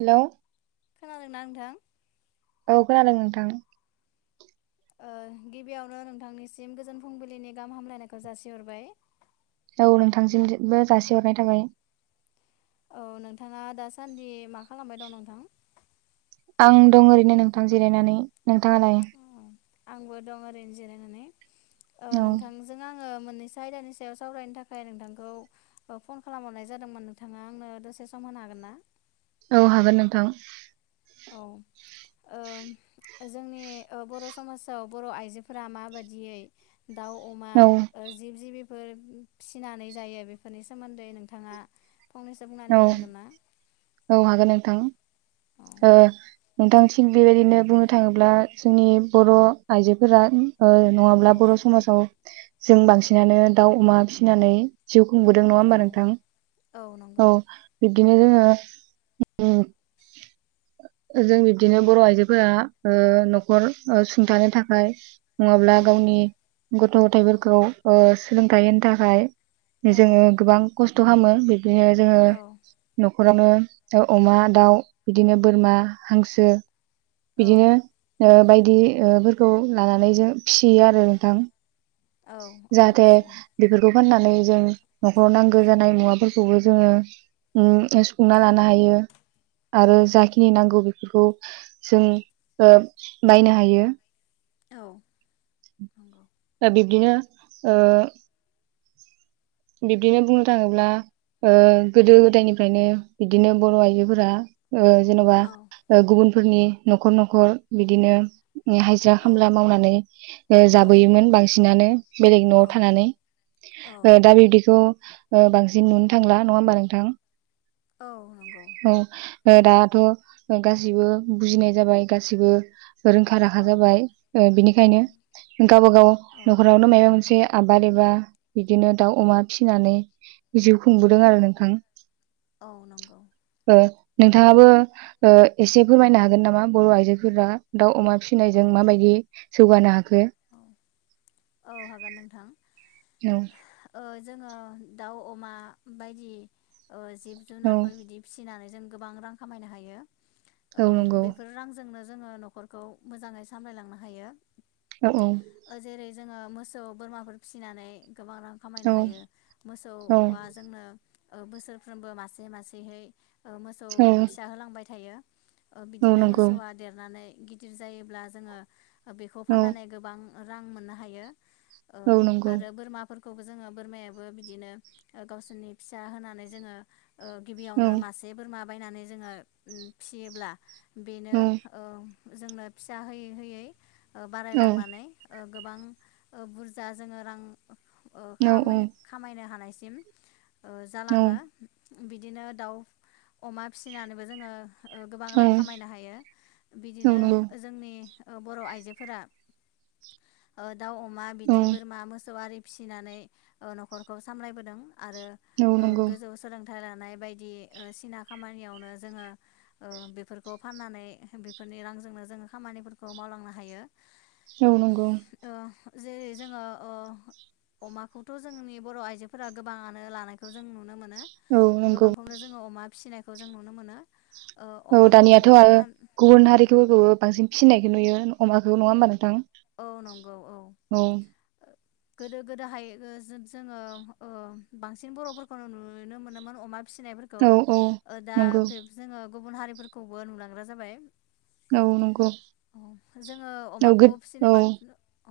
Hello खोनादोंना नोंथां औ खोनादों नोंथां ओ गिबियावनो नोंथांनिसिम गोजोन फुंबिलिनि गाहाम हामलायनायखौ जासिहरबाय औ नोंथांसिमबो जासिहरनाय थाबाय औ नोंथाङा दासान्दि मा खालामबाय दं नोंथां आं दं ओरैनो नोंथां जिरायनानै नोंथाङालाय औ आंबो दं ओरैनो जिरायनानै ओ औ नोंथांजों आं ओ मोननैसो आयदानि सायाव सावरायनो थाखाय नोंथांखौ ओ फन खालामहरनाय जादोंमोन नोंथाङा आंनो दसे सम होनो हागोन ना? औ हागोन नोंथां औ ओम जोंनि ओ बर' समाजाव बर' आइजोफोरा माबादियै दाउ अमा औ ओ जिब जिबि फोर फिसिनानै जायो बेफोरनि सोमोन्दै नोंथाङा फंनैसो बुंनानै औ होनो हागोन ना औ हागोन नोंथां औ ओ नोंथां थिग बेबायदिनो बुंनो थाङोब्ला जोंनि बर' आइजोफोरा‌ ओ नङाब्ला औ बर' समाजाव जों बांसिनानो दाउ अमा फिसिनानै जिउ खुंबोदों नङा होमबा औ नोंथां औ बि बिदिनो जोङो ओ जों बिबदिनो बर' आइजोफोरा ओ न'खर ओ सुंथानो थाखाय नुङाब्ला औ गावनि गथ' गथायाइफोरखौ ‌ओ सोलोंथाइ होनो थाखाय जोङो औ गोबां खस्थ' खालामो बे बिदिनो जोङो औ न'खरावनो अमा दाउ बिदिनो बोरमा हांसो औ बिदिनो ओ बायदि ओफोरखौ लानानै जों फिसियो आरो नोंथां। औ औ जाहाथे फिसियो बेफोरखौ फोननानै जों न'खराव नांगो जानाय मुवाफोरखौबो जोङो उम सुफुंना लानो हायो। आरो औ जाखिनि नांगौ बे फोरखौ जों ओ बायनो हायो। औ नंगौ दा बिब्दिनो ओ बिब्दिनो बुंनो थाङोब्ला ओ गोदो गोदायनिफ्रायनो बिदिनो बर' आइजोफोरा ओ जेन'बा औ ओ गुबुन फोरनि न'खर न'खर बिदिनो नि हायजिरा औ खामला मावनानै ओ औ जाबोयोमोन बांसिनानो बेलेगनि न'आव औ थानानै औ ओ दा बे खौ ओ बांसिन नुनो थांला नङा होमबा नोंथां? औ नंगौ औ ओ दाथ' ओ गासिबो बुजिनाय जाबाय गासिबो रोंखा औ राखा जाबाय ओ औ बिनिखायनो गाबागाव औ न'खरावनो माबा मोनसे आबार एबा बिदिनो दाउ, अमा फिसिनानानै जिउ खुंबोदों आरो नोंथां। औ नंगौ ओ नोंथाङाबो ओ एसे फोरमायनो हागोन नामा बर' आइजोफोरा दाउ, अमा औ फिसिनायजों माबायदि जौगानो हाखो। औ औ हागोन नोंथां। औ ओ जोङो दाउ, अमा बायदि ओ औ जिब-जुनारफोर बिदि फिसिनानै जों गोबां रां खामायनो हायो। औ बेफोर रांजोंनो जोङो न'खरखौ मोजाङै सामलायलांनो हायो। औ औ जेरै जोङो मोसौ बोरमाफोर फिसिनानै गोबां रां औ खामायनो हायो औ मोसौआ जोंनो ओ बोसोरफ्रोमबो मासे मासेहै ओ मोसौ औ फिसा होलांबाय था थायो। ओ औ बिदिनो नंगौ मोसौआ देरनानै गिदिर जायोब्ला जोङो बेखौ औ फाननानै गोबां रां मोनना औ आरो बोरमाफोर खौबो जोङो बोरमायाबो बिदिनो गावसोरनि फिसा होनानै जोङो अ औ गिबियावनो मासे बोरमा बायनानै जोङो उ फिसियोब्ला बेनो औ ओ जोंनो फिसा होयै होयै ओ बारायलांनानै ओ गोबां ओ बुरजा जोङो रां ओ खामायनो खामायनो हानाय सिम ओ औ जालाङो बिदिनो दाउ अमा फिसिनानैबो जोङो ओ गोबां रां औ खामायनो हायो औ बिदिनो नंगौ जोंनि बर' आइजोफोरा ओ दाउ अमा औ बिदि बोरमा मोसौ आरि फिसिनानै ओ न'खरखौ सामलायबोदों। आरो औ ओ नंगौ गोजौ सोलोंथ [unintelligible] लानाय बायदि ओ सिना खामानियावनो जोङो बेफोरखौ फाननानै बेफोरनि रांजोंनो जोङो खामानिफोरखौ मावलांनो हायो। औ नंगौ। ओ जेरै जोङो ओ अमाखौथ' जोंनि बर' आइजोफोरा गोबाङानो लानायखौ जों नुनो मो नो औ नंगौ गोबांखौनो जोंङो अमा फिसिनाय खौ जों नुनो मोनो। ओ औ अमाखौ दानियाथ' आरो फानना गुबुन औ हारिफोरखौबो बांसिन फिसिनायखौ नुयो। अमाखौ नङा होमबा नोंथां? औ नंगौ औ। गोदो गोदोहाय ओ जो-जोङो ओ बांसिन बर'फोरखौ नुनो मोनोमोन अमा फिसिनायफोरखौ औ औ ओ दा नंगौ बे जोङो गुबुन हारिफोरखौबो नुलांग्रा जाबाय। औ नंगौ औ गो जेनेबा अ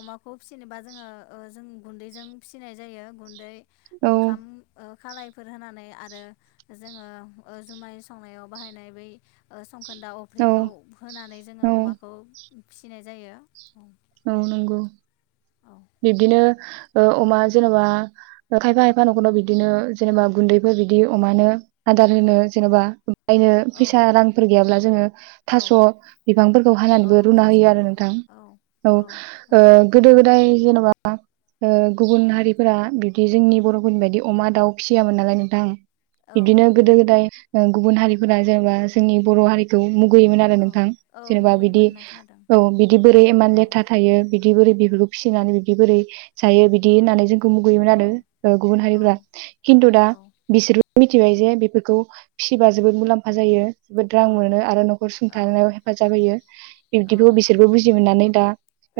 अमाखौ फिसिनोबा जोङो ओ जों गुन्दैजों फिसिनाय जायो गुन्दै औ ओंखाम ओ खालायफोर होनानै आरो जोङो ओ जुमाय संनायाव बाहायनाय बै ओ सं खोनदा औ अफ्रिखौ होनानै जोंङो औ अमाखौ फिसिनाय जायो औ नंगौ बिबदिनो ओ अमा जेनेबा खायफा खायफा न'खराव बिदिनो जेनेबा गुन्दैफोर बिदि अमानो आदार औ होनो जेनेबा बायनो औ फैसा रांफोर गैयाब्ला जोङो औ थास' बिफांफोरखौ औ हानानैबो रुना थास' होयो आरो बिफां नोंथां औ औ ओ गोदो गोदाय जेन'बा ओ गुबुन औ हारिफोरा बिब बिदि जोंनि बर'फोरनि बायदि अमा दाउ फिसियामोन नालाय नोंथां औ बिदिनो नंगौ गोदो गोदाय उम गुबुन हारिफोरा जेनेबा जोंनि बर' हारिखौ मु गैमोन आरो औ नोंथां औ जेनेबा बिदि मुगैमोन होनना खोनादों औ बिदि बोरै मान औ था थायो बिदि बोरै बि बेखौ फिसिनानानै बिबदि बोरै जायो बिदि औ होननानै जोंखौ मुगैयोमोन औ आरो गुबुन औ हारिफ्रा खिन्थु दा औ बिसोरबो मिथिबाय जे बेफोरखौ फिसिबा जोबोद मुलाम्फा जायो जोबोद औ रां मोनो आरो न'खर सुंथानायाव हेफाजाब होयो औ बिब्दिखौ बिसोरबो बुजि मोननानै दा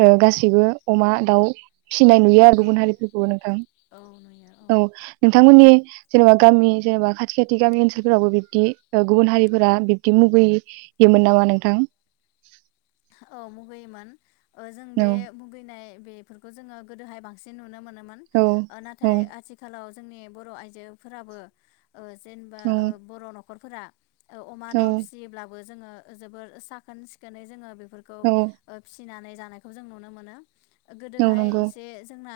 बेयाव गासैबो अमा दाउ फिसिनाय नुयो औ गुबुन हारिफोरखौबो नोंथां औ नुयो औ नोंथांमोननि जेनेबा गामि जेनेबा खाथि खाथि गामि ओनसोलफोरावबो बिब्दि गुबुन हारिफोरा बिबदि मुगैयोमोन नामा नोंथां औ मुगैयोमोन जों औ बे मुगैनाय बेफोरखौ जोङो गोदोहाय बांसिन नुनो मोनो मोन औ ओ औ नाथाय आथिखालाव जोंनि बर' आइजोफोराबो ओ जेनेबा औ ओ बर' न' खरफोरा अमा औ दाउ फिसियोब्ला जोङो जोबोर साखोन सिखोनै जोङो बि फोरखौ औ फिसिनानै जानायखौ जों नुनो मोनो औ गोदोहाय नंगौ एसे जोंना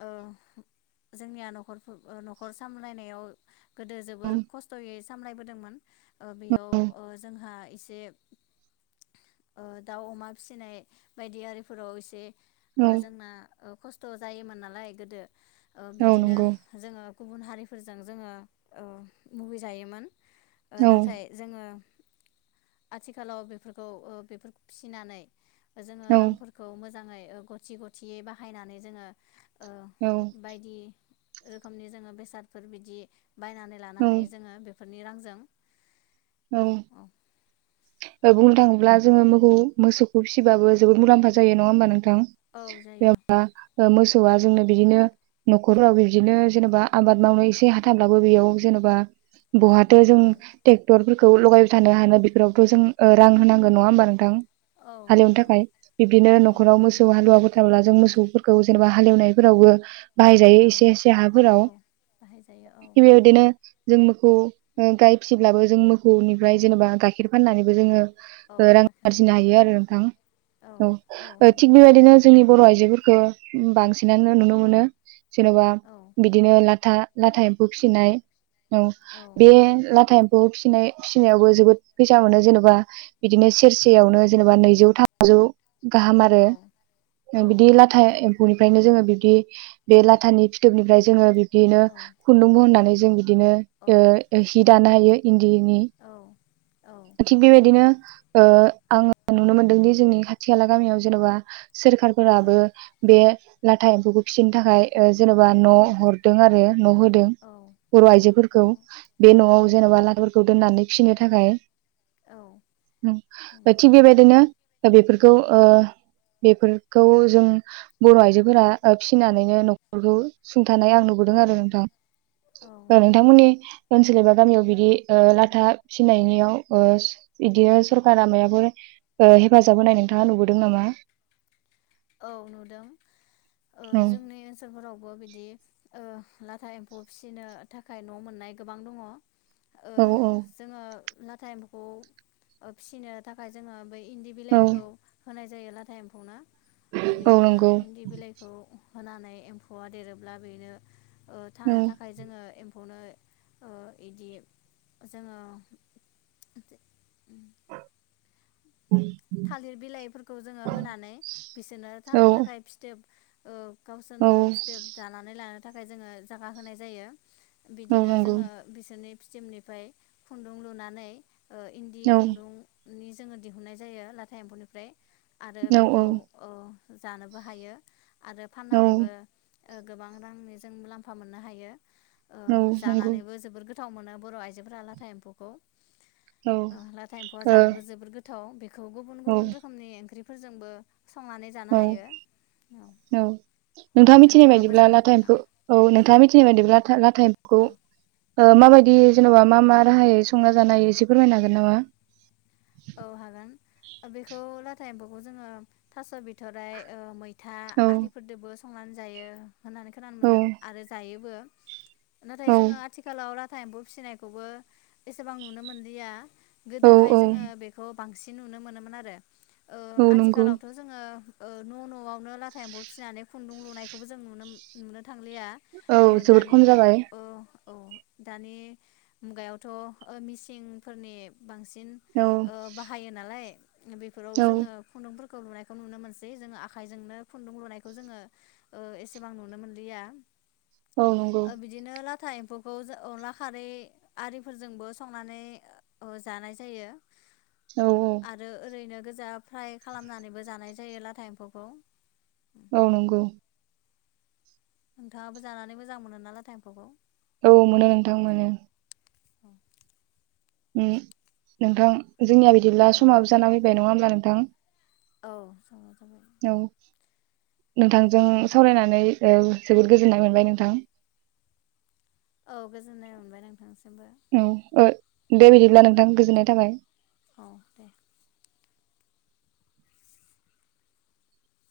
ओ जोंनिया न'खरफोर न'खर सामलायनायाव गोदो औ जोबोर खस्थ'यै सामलायबोदोंमोन ओ बेयाव औ ओ जोंहा जे ओ दाउ अमा फिसिनाय बायदि आरिफोराव एसे औ ओ जोंना खस्थ जायोमोन नालाय गोदो ओ औ बिदिनो नंगौ जोङो गुबुन हारिफोरजों जोङो ओ मुगै जायोमोन। ओ औ नाथाय जोङो आथिखालाव बेफोरखौ ओ बेफोरखौ फिसिनानै जोङो औ रांफोरखौ मोजां मोजाङै गथि गथियै बाहायनानै जोङो औ ओह बायदि रोखोमनि जोङो बेसादफोर बिदि बायनानै लानो हायो औ जोङो बे फोरनि रांजों औ बुंनो थाङोब्ला जोङो मोसौ मोसौखौ फिसिबाबो जोबोद मुलाम्फा जायो नङा होमबा नों नोंथां औ जायो जेनेबा ओ मोसौ मोसौआ जोंनो बिदिनो नखराव बिदिनो जेनेबा आबाद मावनो एसे हाथाब्लाबो बेयाव जेनेबा बहाथो जों ट्रेग- ट्रेक्टरफोरखौ लगायबाय थानो हानो बेफोरावथ जों रां होनांगौ नङा होमबा नोंथां? औ हालेवनो नंगौ थाखाय बिब्दिनो औ नखराव मोसौ नंगौ हालुवाफोर थाब्ला जों मोसौ ओ जेनेबा हालेवनायफोरावबो बाहायजायो औ एसे एसे औ हाफोराव बाहायजायो औ बेबायदिनो जों मोखौ गाय फिब्लाबो जोंङो मोख खौ औ निफ्राय जेनेबा गाइखेर फाननानै बो जोङो औ रां गाइखेर आरजिनो मोनो हायो आरो नोंथां औ ओ थिग बेबायदिनो जोंनि बर आइजोफोरख खौ बांसिनानो नुनो मोनो जेनबा औ बिदिनो लाथा लाथा एम्फौ फिनाय औ बे लाथा एम ब फिनाय फिनायावबो जोबोद फैसा मोनो जेन'बा बिदिनो औ सेरसेयावनो जेनेबा नैजौ थाम बाजौ। गाहाम आरो औ औ बिदि लाथा नंगौ एम्फौनिफ्रायनो जोङो बिब्दि बे लाथानि फिथोबनिफ्राय जोङो बिदिनो औ खुन्दुंग बहननानै जों बि बिदिनो औ ओ हि दानो हायो। इन्दिनि औ थिग बेबायदिनो ओ आङो नुनो मोनदों दि जोंनि खाथि खाला गामियाव जेन'बा सोरखारफोराबो बे लाथा एम्फौखौ फिसिनो थाखाय ओ जेनेबा न' औ हरदों आरो न' होदों औ बर' औ आइजोफोरखौ न बे औ न'आव जेनेबा ला दोननानै फिनो थाखाय। औ नंगौ थिग बेबायदिनो बेफोरखौ ओ बेफोरखौ जों बर' आइजोफोरा ओ फिनानैनो न'खरखौ सुं थानाय आं नुबोदों औ आरो नोंथां औ ओ नंगौ नोंथांमोननि ओनसोल एबा गामियाव बिदि ओ लाथा फिनायनियाव ओ इदिनो सरकारा मायफोर ओ हेफाजाब होनाय नोंथाङा नुबोदों नामा? औ नुदों ओ औ जोंनि ओनसोलफोरावबो बिदि ओ लाथा एम्फौ फिसिनो थाखाय न' मोननाय गोबां दङ। ओ औ जोङो लाथा एम्फौखौ ओ फिसिनो थाखाय जोङो बै इन्दि औ बिलाइखौ होनाय जा जायो लाटा एम्फौना। औ बिदिनो नंगौ इन्दि बिलाइखौ होनानै एम्फौआ देरोब्ला बेनो औ थानो थाखाय जोङो एम खौनो ओ इदि जोङो थालिर बिलाइफोरखौ जोङो होनानै बिसोरनो औ थानो थाखाय फिथोब ओ औ गावसोरनो फिथोब जानानै ला नो थाखाय जोङो जागा होनाय जायो। औ बिदिनो नंगौ जोङो बिसोरनि फिथोबनिफ्राय खुन्दुं लुनानै ओ इन्दि औ खुन्दुं नि जोङो दिहुननाय जायो लाथा एम्फौनिफ्राय आरो औ औ बेखौ ओ जानोबो हायो आरो औ फाननानैबो गोबां रांनि जों मुलाम्फा मोननो हायो। ओ नंगौ जानानैबो जबोद गो थाव मोनो बर आइजोफोरा लाथा एम्फौखौ औ अ ओ लाथा एमफौआ जानोबो जबोद गो थाव गुबुन औ गुबुन रोखोमनि ओंख्रि फोरजोंबो औ औ नोंथाङा मिथिनाय नोंथाङाबो बायदिब्ला जानो लाथा औ एमफौखौ औ नोंथाङा मिथि नाय बादिब्ला लाथा एमफौखौ औ माबाय दि जेनबा मा मा राहायै संना जानो हायो एसे फोरमायनो हागोन नामा? औ हागोन बेखौ लाथा एम्फौखौ जोङो थास बिथराय मै था औ आरिफोरजोंबो संनानै जायो होननानै खोनानो औ मोन्दों आरो जायोबो नाथाय औ जोङो आथिखालाव लाथा एम्फौ फिसिनायखौबो एसेबां नुनो मोनलिया औ गोदोहाय औ जोङो ओ बांसिन नुनो मोनोमोन आरो ओ औ नंगौ आथिखालावथ' जोङो ओ न' न'आवनो लाथा एम्फौ फिसिनानै खुन्दुं लुनायखौबो जों नु-नुनो थांलिया औ ओ जोबोद दानि खम जाबाय ओ औ दानि मुगायावथ' ओ मिसिंफोरनि बांसिन औ ओ बाहायो नालाय बेफोराव औ जोङो खुन्दुंफोर खौ लुनायखौ नुनो मोनसै जोङो आखाइजोंनो खुन्दुं लुनायखौ जोङो एसेबां नुनो मोनलिया औ नंगौ ओ बिदिनो ला था एम्फौखौ जो अनला खारै आरिफोरजोंबो संनानै ओ जानाय जायो। औ आरो ओरैनो गोजा फ्राय खालामनानैबो जानाय जायो लाथा एम्फौखौ। औ नंगौ नोंथाङाबो जानानै मोजां मोनो ना लाथा एमफौखौ? औ मोनो नोंथां मोनो। [inaudible] ओम नोंथां जोंनिया बिदिब्ला औ समाबो जा फैबाय नङा हो नबा नोंथां औ समा जाबाय औ नोंथांजों सावरायनानै ओ जोबोद गोजोननाय मोनबाय नोंथां। औ गोजोननाय मोनबाय नोंथांनि औ ओ दे बिदिब्ला नोंथां गोजोननाय थाबाय। औ दे